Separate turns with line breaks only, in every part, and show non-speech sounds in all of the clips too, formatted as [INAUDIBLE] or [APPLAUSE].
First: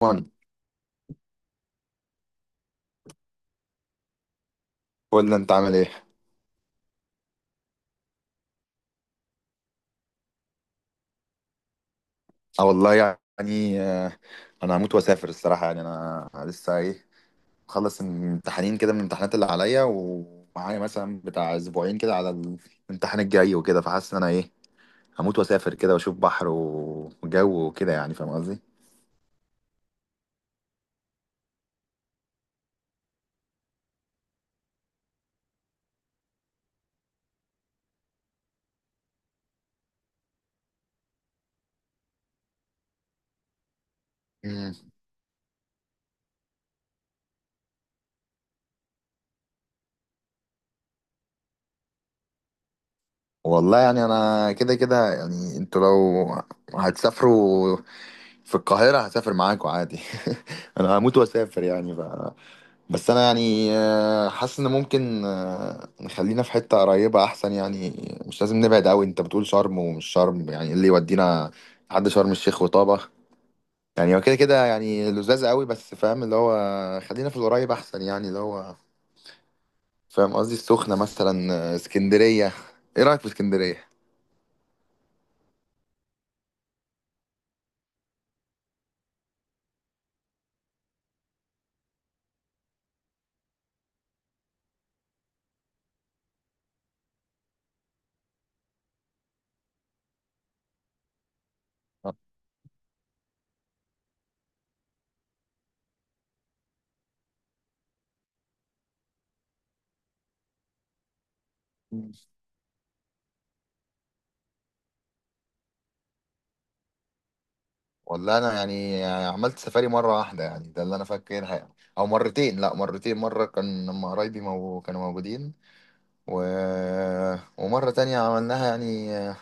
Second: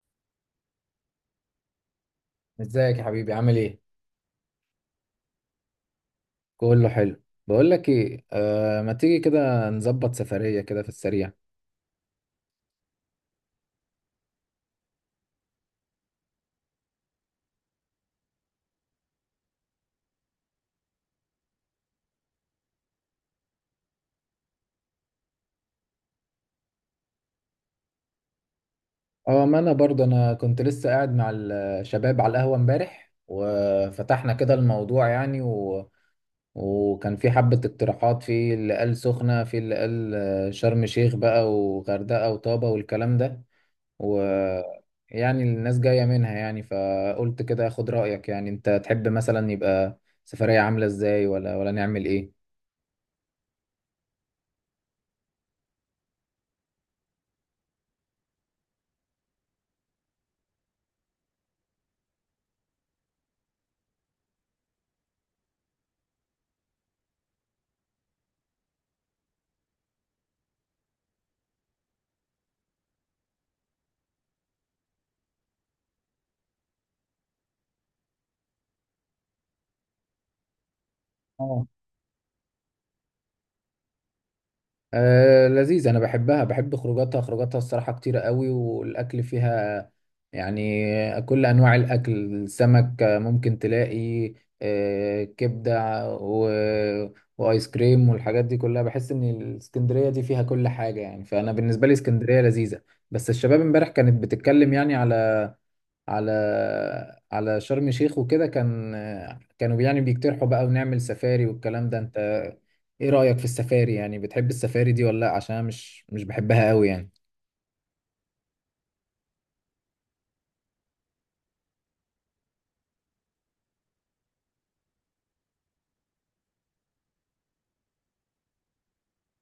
وان.
ازيك يا حبيبي، عامل ايه؟
قول لي انت عامل ايه؟
كله حلو، بقول لك ايه، ما تيجي كده نظبط سفرية كده في السريع.
اه والله. يعني انا هموت واسافر الصراحه. يعني انا لسه ايه مخلص امتحانين كده من الامتحانات اللي عليا، ومعايا مثلا بتاع اسبوعين كده على الامتحان الجاي وكده. فحاسس ان انا ايه هموت واسافر كده، واشوف بحر وجو وكده. يعني فاهم قصدي؟
اه، ما انا برضه انا كنت لسه قاعد مع الشباب على القهوة امبارح وفتحنا كده الموضوع وكان في حبة اقتراحات، في اللي قال سخنة، في اللي قال شرم شيخ بقى وغردقة وطابة والكلام ده و
مم.
يعني الناس جاية منها. يعني فقلت كده اخد رأيك، يعني انت تحب مثلا يبقى سفرية عاملة ازاي ولا نعمل ايه؟
والله يعني انا كده كده. يعني انتوا لو هتسافروا في القاهره هسافر معاكوا عادي. [LAUGHS] انا هموت واسافر يعني. بس انا يعني حاسس ان ممكن نخلينا في حتة قريبة احسن يعني. مش لازم نبعد قوي. انت بتقول شرم ومش شرم، يعني إيه اللي يودينا لحد شرم الشيخ وطابة؟ يعني هو كده كده يعني لذاذ قوي، بس فاهم، اللي هو خلينا في القريب احسن يعني. اللي هو فاهم قصدي، السخنة مثلا،
اه،
اسكندرية. ايه رأيك في اسكندرية؟
لذيذ. انا بحبها، بحب خروجاتها خروجاتها الصراحه كتيره قوي والاكل فيها، يعني كل انواع الاكل، سمك، ممكن تلاقي كبده وايس كريم والحاجات دي كلها. بحس ان الاسكندريه دي فيها كل حاجه يعني، فانا بالنسبه لي اسكندريه لذيذه. بس الشباب امبارح كانت بتتكلم يعني على على شرم الشيخ وكده. كانوا يعني بيقترحوا بقى ونعمل سفاري والكلام ده. انت ايه رأيك في السفاري؟ يعني بتحب السفاري دي ولا لا؟ عشان أنا مش بحبها قوي يعني.
والله انا يعني عملت سفاري مرة واحدة، يعني ده اللي انا فاكرها يعني. او مرتين، لا مرتين، مرة كان لما قرايبي كانوا موجودين. و... ومرة تانية عملناها يعني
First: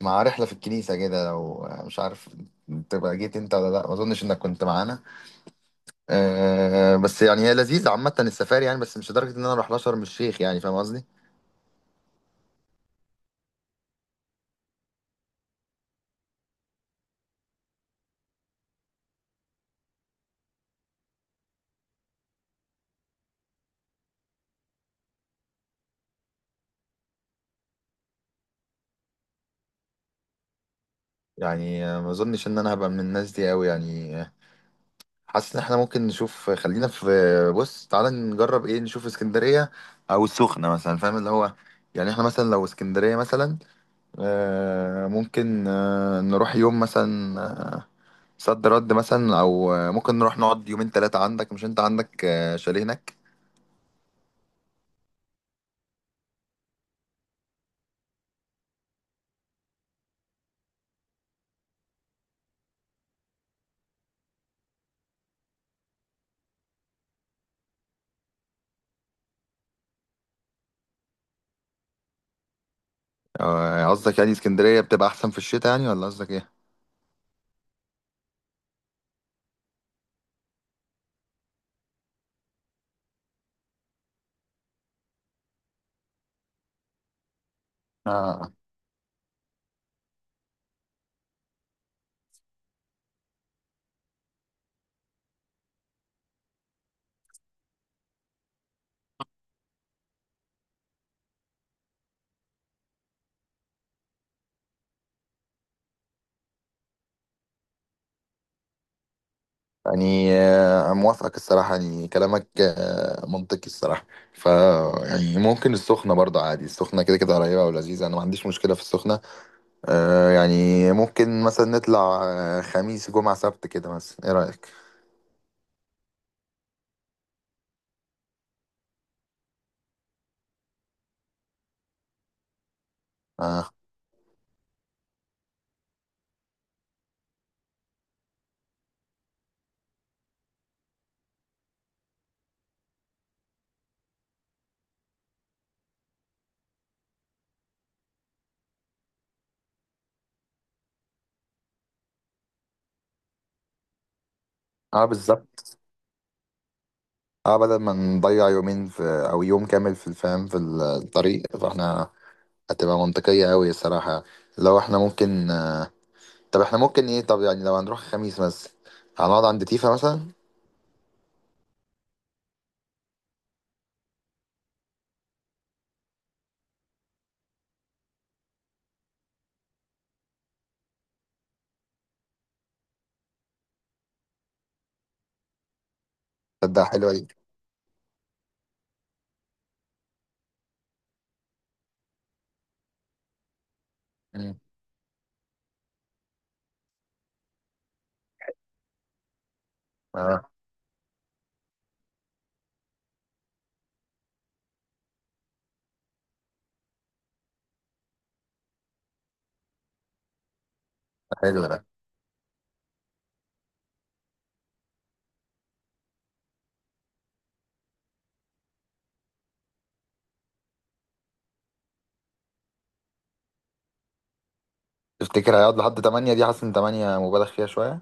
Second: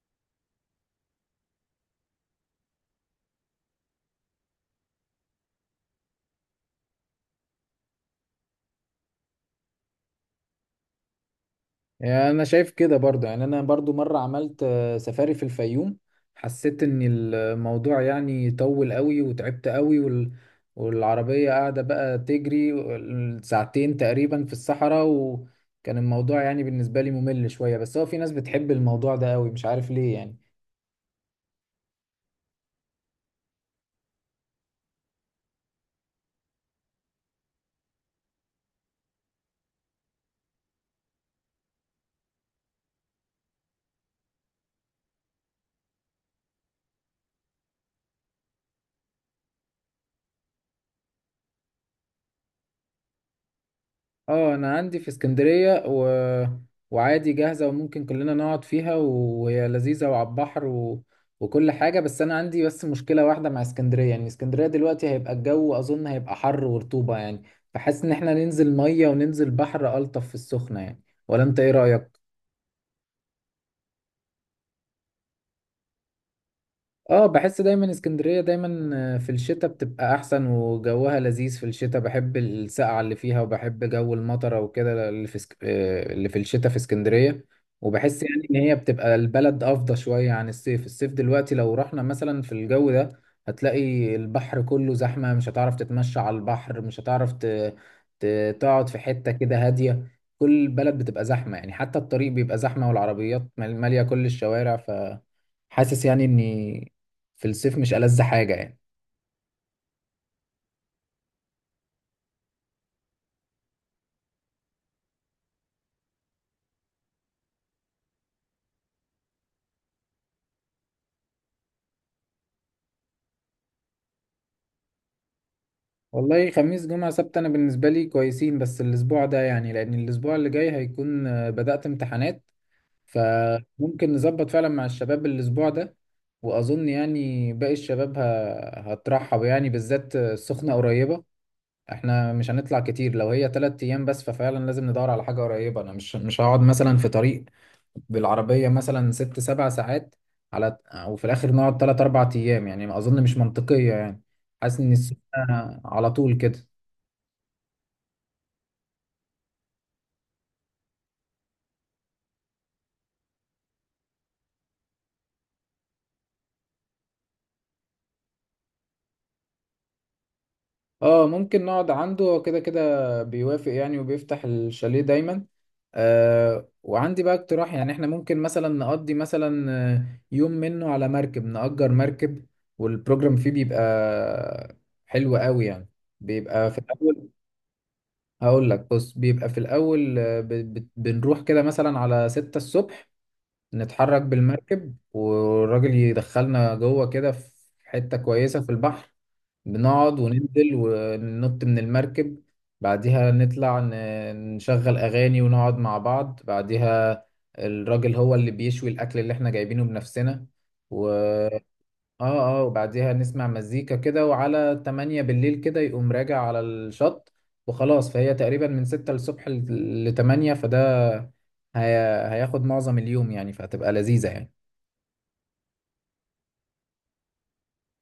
مع رحلة في الكنيسة كده. لو مش عارف تبقى جيت انت ولا لا، ما اظنش انك كنت معانا. أه، بس يعني هي لذيذة عامة السفاري يعني، بس مش لدرجة ان انا اروح لها شرم الشيخ. يعني فاهم قصدي؟
يعني انا شايف كده برضو. يعني انا برضو مرة عملت سفاري في الفيوم، حسيت ان الموضوع يعني طول قوي وتعبت قوي والعربية قاعدة بقى تجري ساعتين تقريبا في الصحراء. وكان الموضوع يعني بالنسبة لي ممل شوية، بس هو في ناس بتحب الموضوع ده قوي، مش عارف ليه يعني.
يعني ما اظنش ان انا هبقى من الناس دي قوي، يعني حاسس ان احنا ممكن نشوف، خلينا في، بص تعالى نجرب ايه، نشوف اسكندرية او السخنة مثلا، فاهم اللي هو. يعني احنا مثلا لو اسكندرية مثلا، ممكن نروح يوم مثلا. آه، صد رد مثلا، او ممكن نروح نقعد يومين ثلاثة عندك. مش انت عندك شاليه هناك؟
اه، انا عندي في اسكندرية وعادي جاهزة، وممكن كلنا نقعد فيها، وهي لذيذة وعلى البحر وكل حاجة. بس انا عندي بس مشكلة واحدة مع اسكندرية، يعني اسكندرية دلوقتي هيبقى الجو، اظن هيبقى حر ورطوبة يعني. فحاسس ان احنا ننزل مية وننزل بحر، الطف في السخنة، يعني ولا انت ايه رأيك؟
قصدك يعني اسكندرية بتبقى احسن في الشتاء، يعني ولا قصدك ايه؟
اه، بحس دايما اسكندرية دايما في الشتاء بتبقى احسن، وجوها لذيذ في الشتاء. بحب السقعة اللي فيها، وبحب جو المطرة وكده اللي في سك... آه، اللي في الشتاء في اسكندرية. وبحس يعني
آه.
ان هي بتبقى البلد افضى شوية عن الصيف. الصيف دلوقتي لو رحنا مثلا في الجو ده هتلاقي البحر كله زحمة، مش هتعرف تتمشى على البحر، مش هتعرف ت... تقعد في حتة كده هادية. كل البلد بتبقى زحمة، يعني حتى الطريق بيبقى زحمة والعربيات مالية كل الشوارع، ف حاسس يعني اني في الصيف مش ألذ حاجة يعني.
يعني موافقك الصراحة، يعني كلامك منطقي الصراحة. ف يعني ممكن السخنة برضه عادي. السخنة كده كده قريبة ولذيذة، أنا ما عنديش مشكلة في السخنة. يعني ممكن مثلا نطلع خميس جمعة سبت كده مثلا، إيه رأيك؟
والله خميس جمعة سبت أنا بالنسبة لي كويسين، بس الأسبوع ده يعني، لأن الأسبوع اللي جاي هيكون بدأت امتحانات.
اه.
فممكن نظبط فعلا مع الشباب الأسبوع ده. وأظن يعني باقي الشباب هترحب يعني، بالذات السخنة قريبة. احنا مش هنطلع كتير، لو هي 3 أيام بس ففعلا لازم ندور على حاجة قريبة. أنا مش هقعد مثلا في طريق بالعربية مثلا 6 7 ساعات على، وفي الآخر نقعد 3 4 أيام، يعني ما أظن مش منطقية يعني. حاسس إن
آه، بالظبط.
السخنة على طول كده.
اه، بدل ما نضيع يومين في، أو يوم كامل في الفهم، في الطريق، فاحنا هتبقى منطقية أوي الصراحة لو احنا ممكن. طب احنا ممكن ايه، طب يعني لو هنروح خميس مثلا هنقعد عند تيفا مثلا.
اه، ممكن نقعد عنده. هو كده كده بيوافق يعني، وبيفتح الشاليه دايما. وعندي بقى اقتراح، يعني احنا ممكن مثلا نقضي مثلا يوم منه على مركب، نأجر مركب، والبروجرام فيه بيبقى حلو قوي يعني. بيبقى في
تبدأ حلوة
الأول،
دي.
هقول لك بص، بيبقى في الأول بنروح كده مثلا على 6 الصبح، نتحرك
مم.
بالمركب والراجل يدخلنا جوه كده في حتة كويسة في البحر، بنقعد
اه.
وننزل وننط من المركب. بعديها نطلع نشغل أغاني ونقعد مع بعض. بعديها الراجل هو اللي بيشوي الأكل اللي احنا جايبينه بنفسنا.
حلو ده.
اه اه، وبعديها نسمع مزيكا كده، وعلى 8 بالليل كده يقوم راجع على الشط وخلاص. فهي تقريبا من 6 الصبح ل 8، فده هي... هياخد معظم اليوم يعني، فهتبقى لذيذة يعني.
تفتكر هيقعد لحد 8 دي؟ حاسس ان 8 مبالغ فيها شوية.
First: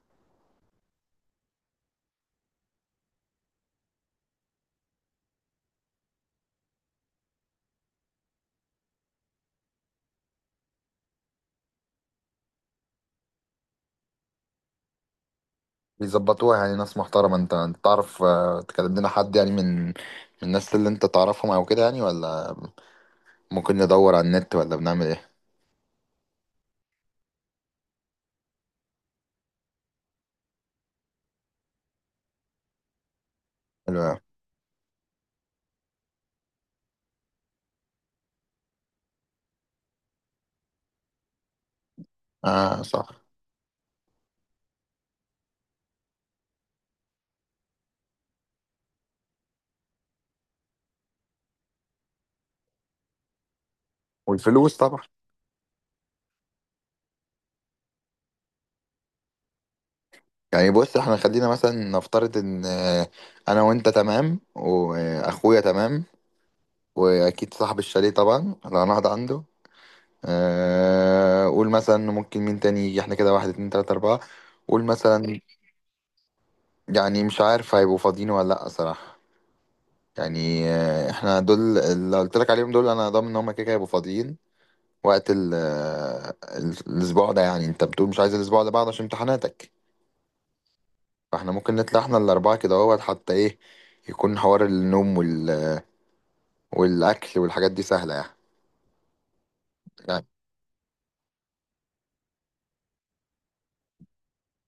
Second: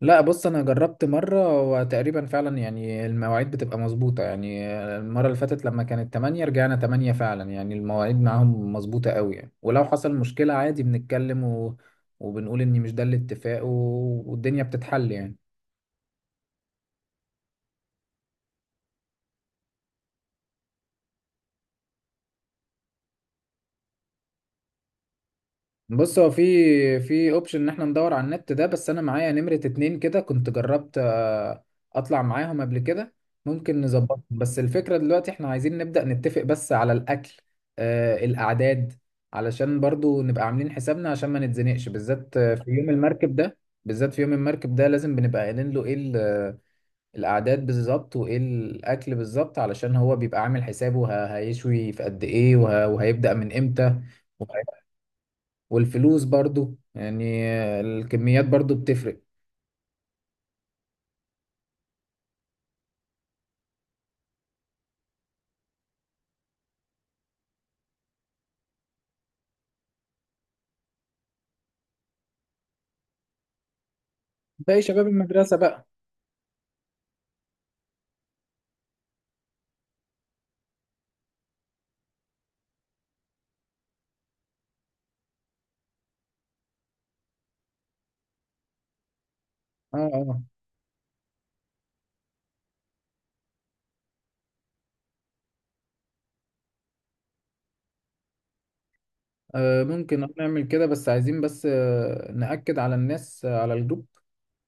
لا، بص، انا جربت مرة وتقريبا فعلا يعني المواعيد بتبقى مظبوطة يعني. المرة اللي فاتت لما كانت 8 رجعنا 8 فعلا، يعني المواعيد معاهم مظبوطة قوي يعني. ولو حصل مشكلة عادي بنتكلم وبنقول ان مش ده الاتفاق والدنيا بتتحل يعني.
بيظبطوها يعني ناس محترمة. انت تعرف تكلم لنا حد يعني، من الناس اللي انت تعرفهم او كده يعني، ولا ممكن ندور على النت؟ ولا بنعمل ايه؟
بص، هو في اوبشن ان احنا ندور على النت ده، بس انا معايا نمرة 2. كده كنت جربت اطلع معاهم قبل كده، ممكن
حلو أوي.
نظبطهم. بس الفكرة دلوقتي احنا عايزين نبدأ نتفق بس على الاكل، الاعداد، علشان برضو نبقى عاملين حسابنا عشان ما نتزنقش، بالذات في
اه،
يوم
صح.
المركب ده. بالذات في يوم المركب ده لازم بنبقى قايلين له ايه الاعداد بالظبط وايه الاكل بالظبط، علشان هو بيبقى عامل حسابه هيشوي في قد ايه وهيبدأ من امتى.
والفلوس طبعا.
والفلوس برضو يعني، الكميات برضو بتفرق.
يعني بص، احنا خلينا مثلا نفترض ان انا وانت تمام، واخويا تمام، واكيد صاحب الشاليه طبعا اللي هنقعد عنده. قول مثلا، ممكن مين تاني يجي؟ احنا كده واحد اتنين تلاتة اربعة.
باقي
قول
شباب
مثلا،
المدرسة بقى.
يعني مش عارف هيبقوا فاضيين ولا لأ صراحة. يعني احنا دول اللي قلت لك عليهم، دول انا ضامن ان هم كده كده هيبقوا فاضيين وقت الاسبوع ده. يعني انت بتقول مش عايز الاسبوع اللي بعده عشان امتحاناتك،
اه اه،
فاحنا ممكن نطلع احنا الأربعة كده اهوت. حتى ايه يكون حوار النوم والأكل والحاجات دي سهلة يعني.
ممكن
يعني
نعمل كده، بس عايزين بس نأكد على الناس، على الجروب،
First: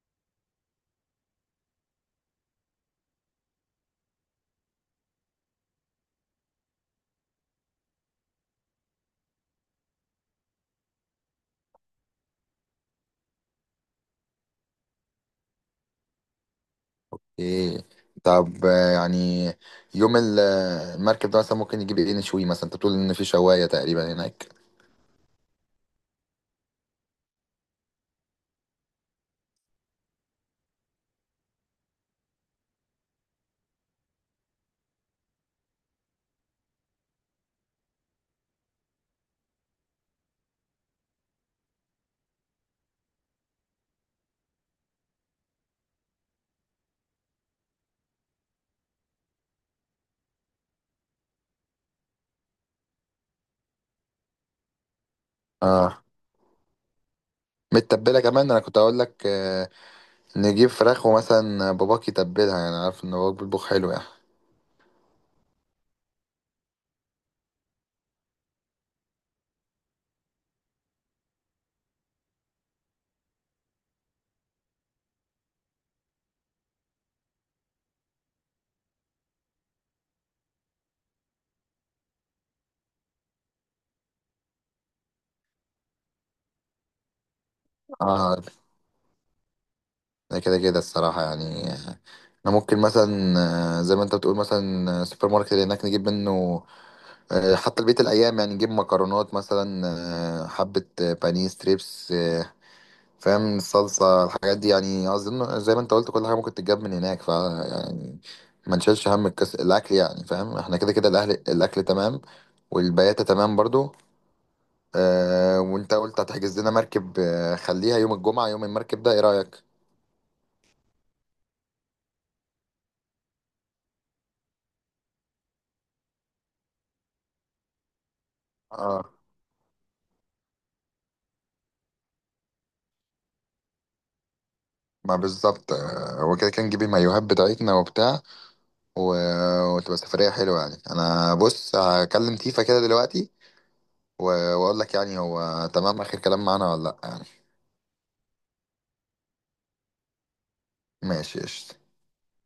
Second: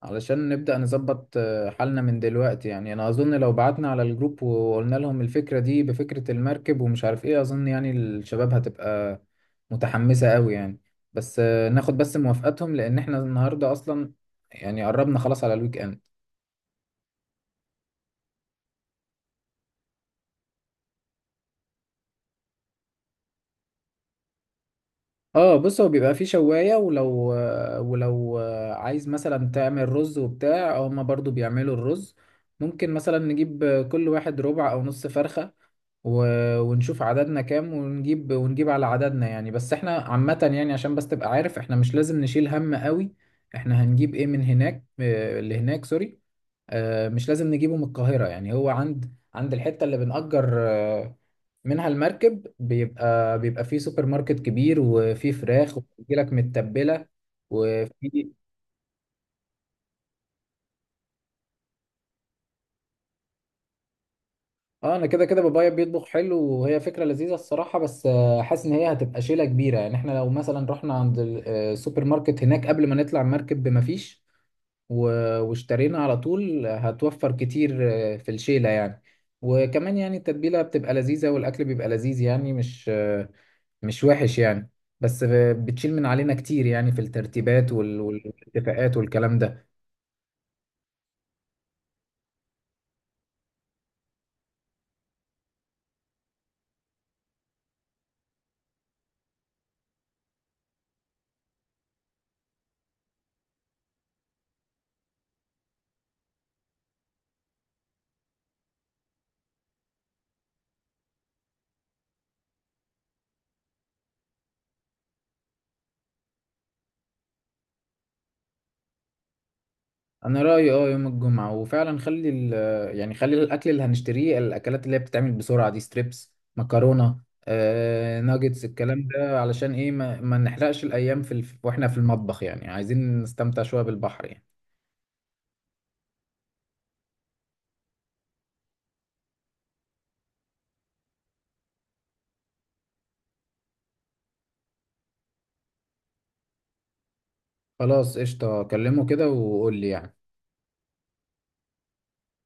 علشان نبدأ نظبط حالنا من دلوقتي. يعني أنا أظن لو بعتنا على الجروب وقلنا لهم الفكرة دي، بفكرة المركب ومش عارف إيه، أظن يعني الشباب هتبقى متحمسة قوي يعني. بس ناخد بس موافقتهم، لأن إحنا النهاردة أصلا يعني قربنا خلاص على الويك إند.
ايه. طب يعني يوم المركب ده مثلا ممكن نجيب ايه؟ نشوي مثلا. انت بتقول ان في شواية تقريبا هناك.
اه، بص هو بيبقى فيه شواية، ولو عايز مثلا تعمل رز وبتاع، هما برضو بيعملوا الرز. ممكن مثلا نجيب كل واحد ربع او نص فرخة ونشوف عددنا كام ونجيب ونجيب على عددنا يعني. بس احنا عامة يعني، عشان بس تبقى عارف، احنا مش لازم نشيل هم قوي احنا هنجيب ايه من هناك. اللي هناك سوري، مش لازم نجيبه من القاهرة. يعني هو عند الحتة اللي بنأجر منها المركب، بيبقى فيه سوبر ماركت كبير وفيه فراخ
اه،
وبتجيلك متبلة
متبلة
وفي
كمان. انا كنت اقول لك نجيب فراخ ومثلا باباك يتبلها. يعني عارف ان باباك بيطبخ حلو يعني.
اه، انا كده كده بابايا بيطبخ حلو، وهي فكرة لذيذة الصراحة، بس حاسس ان هي هتبقى شيلة كبيرة يعني. احنا لو مثلا رحنا عند السوبر ماركت هناك قبل ما نطلع المركب بمفيش واشترينا على طول، هتوفر كتير في الشيلة يعني. وكمان يعني التتبيلة بتبقى لذيذة والأكل بيبقى لذيذ، يعني مش وحش يعني. بس بتشيل من علينا كتير يعني في الترتيبات
اه،
والاتفاقات والكلام ده.
ده كده كده الصراحة يعني. احنا ممكن مثلا، زي ما انت بتقول مثلا، السوبر ماركت اللي هناك نجيب منه حتى لبقية الأيام. يعني نجيب مكرونات مثلا، حبة بانيه ستريبس، فاهم، الصلصة، الحاجات دي يعني. أظن زي ما أنت قلت كل حاجة ممكن تتجاب من هناك، ف يعني ما نشيلش هم الأكل يعني. فاهم احنا كده كده الأهل، الأكل تمام، والبياتة تمام برضو. وأنت قلت هتحجز لنا مركب. خليها يوم الجمعة يوم المركب ده، إيه رأيك؟
انا رأيي، اه، يوم الجمعة، وفعلا خلي ال يعني خلي الاكل اللي هنشتريه، الاكلات اللي هي بتتعمل بسرعة دي، ستريبس، مكرونة، ناجتس الكلام
اه،
ده، علشان ايه ما نحرقش الايام واحنا في المطبخ، يعني عايزين نستمتع شوية بالبحر يعني.
ما بالظبط. هو كده كان نجيب المايوهات بتاعتنا وبتاع، و... وتبقى سفرية حلوة يعني. أنا بص هكلم تيفا كده دلوقتي، و- واقول لك يعني هو تمام اخر كلام معانا ولا لا يعني.
خلاص قشطة، كلمه كده وقول لي يعني.
ماشي، قشطة.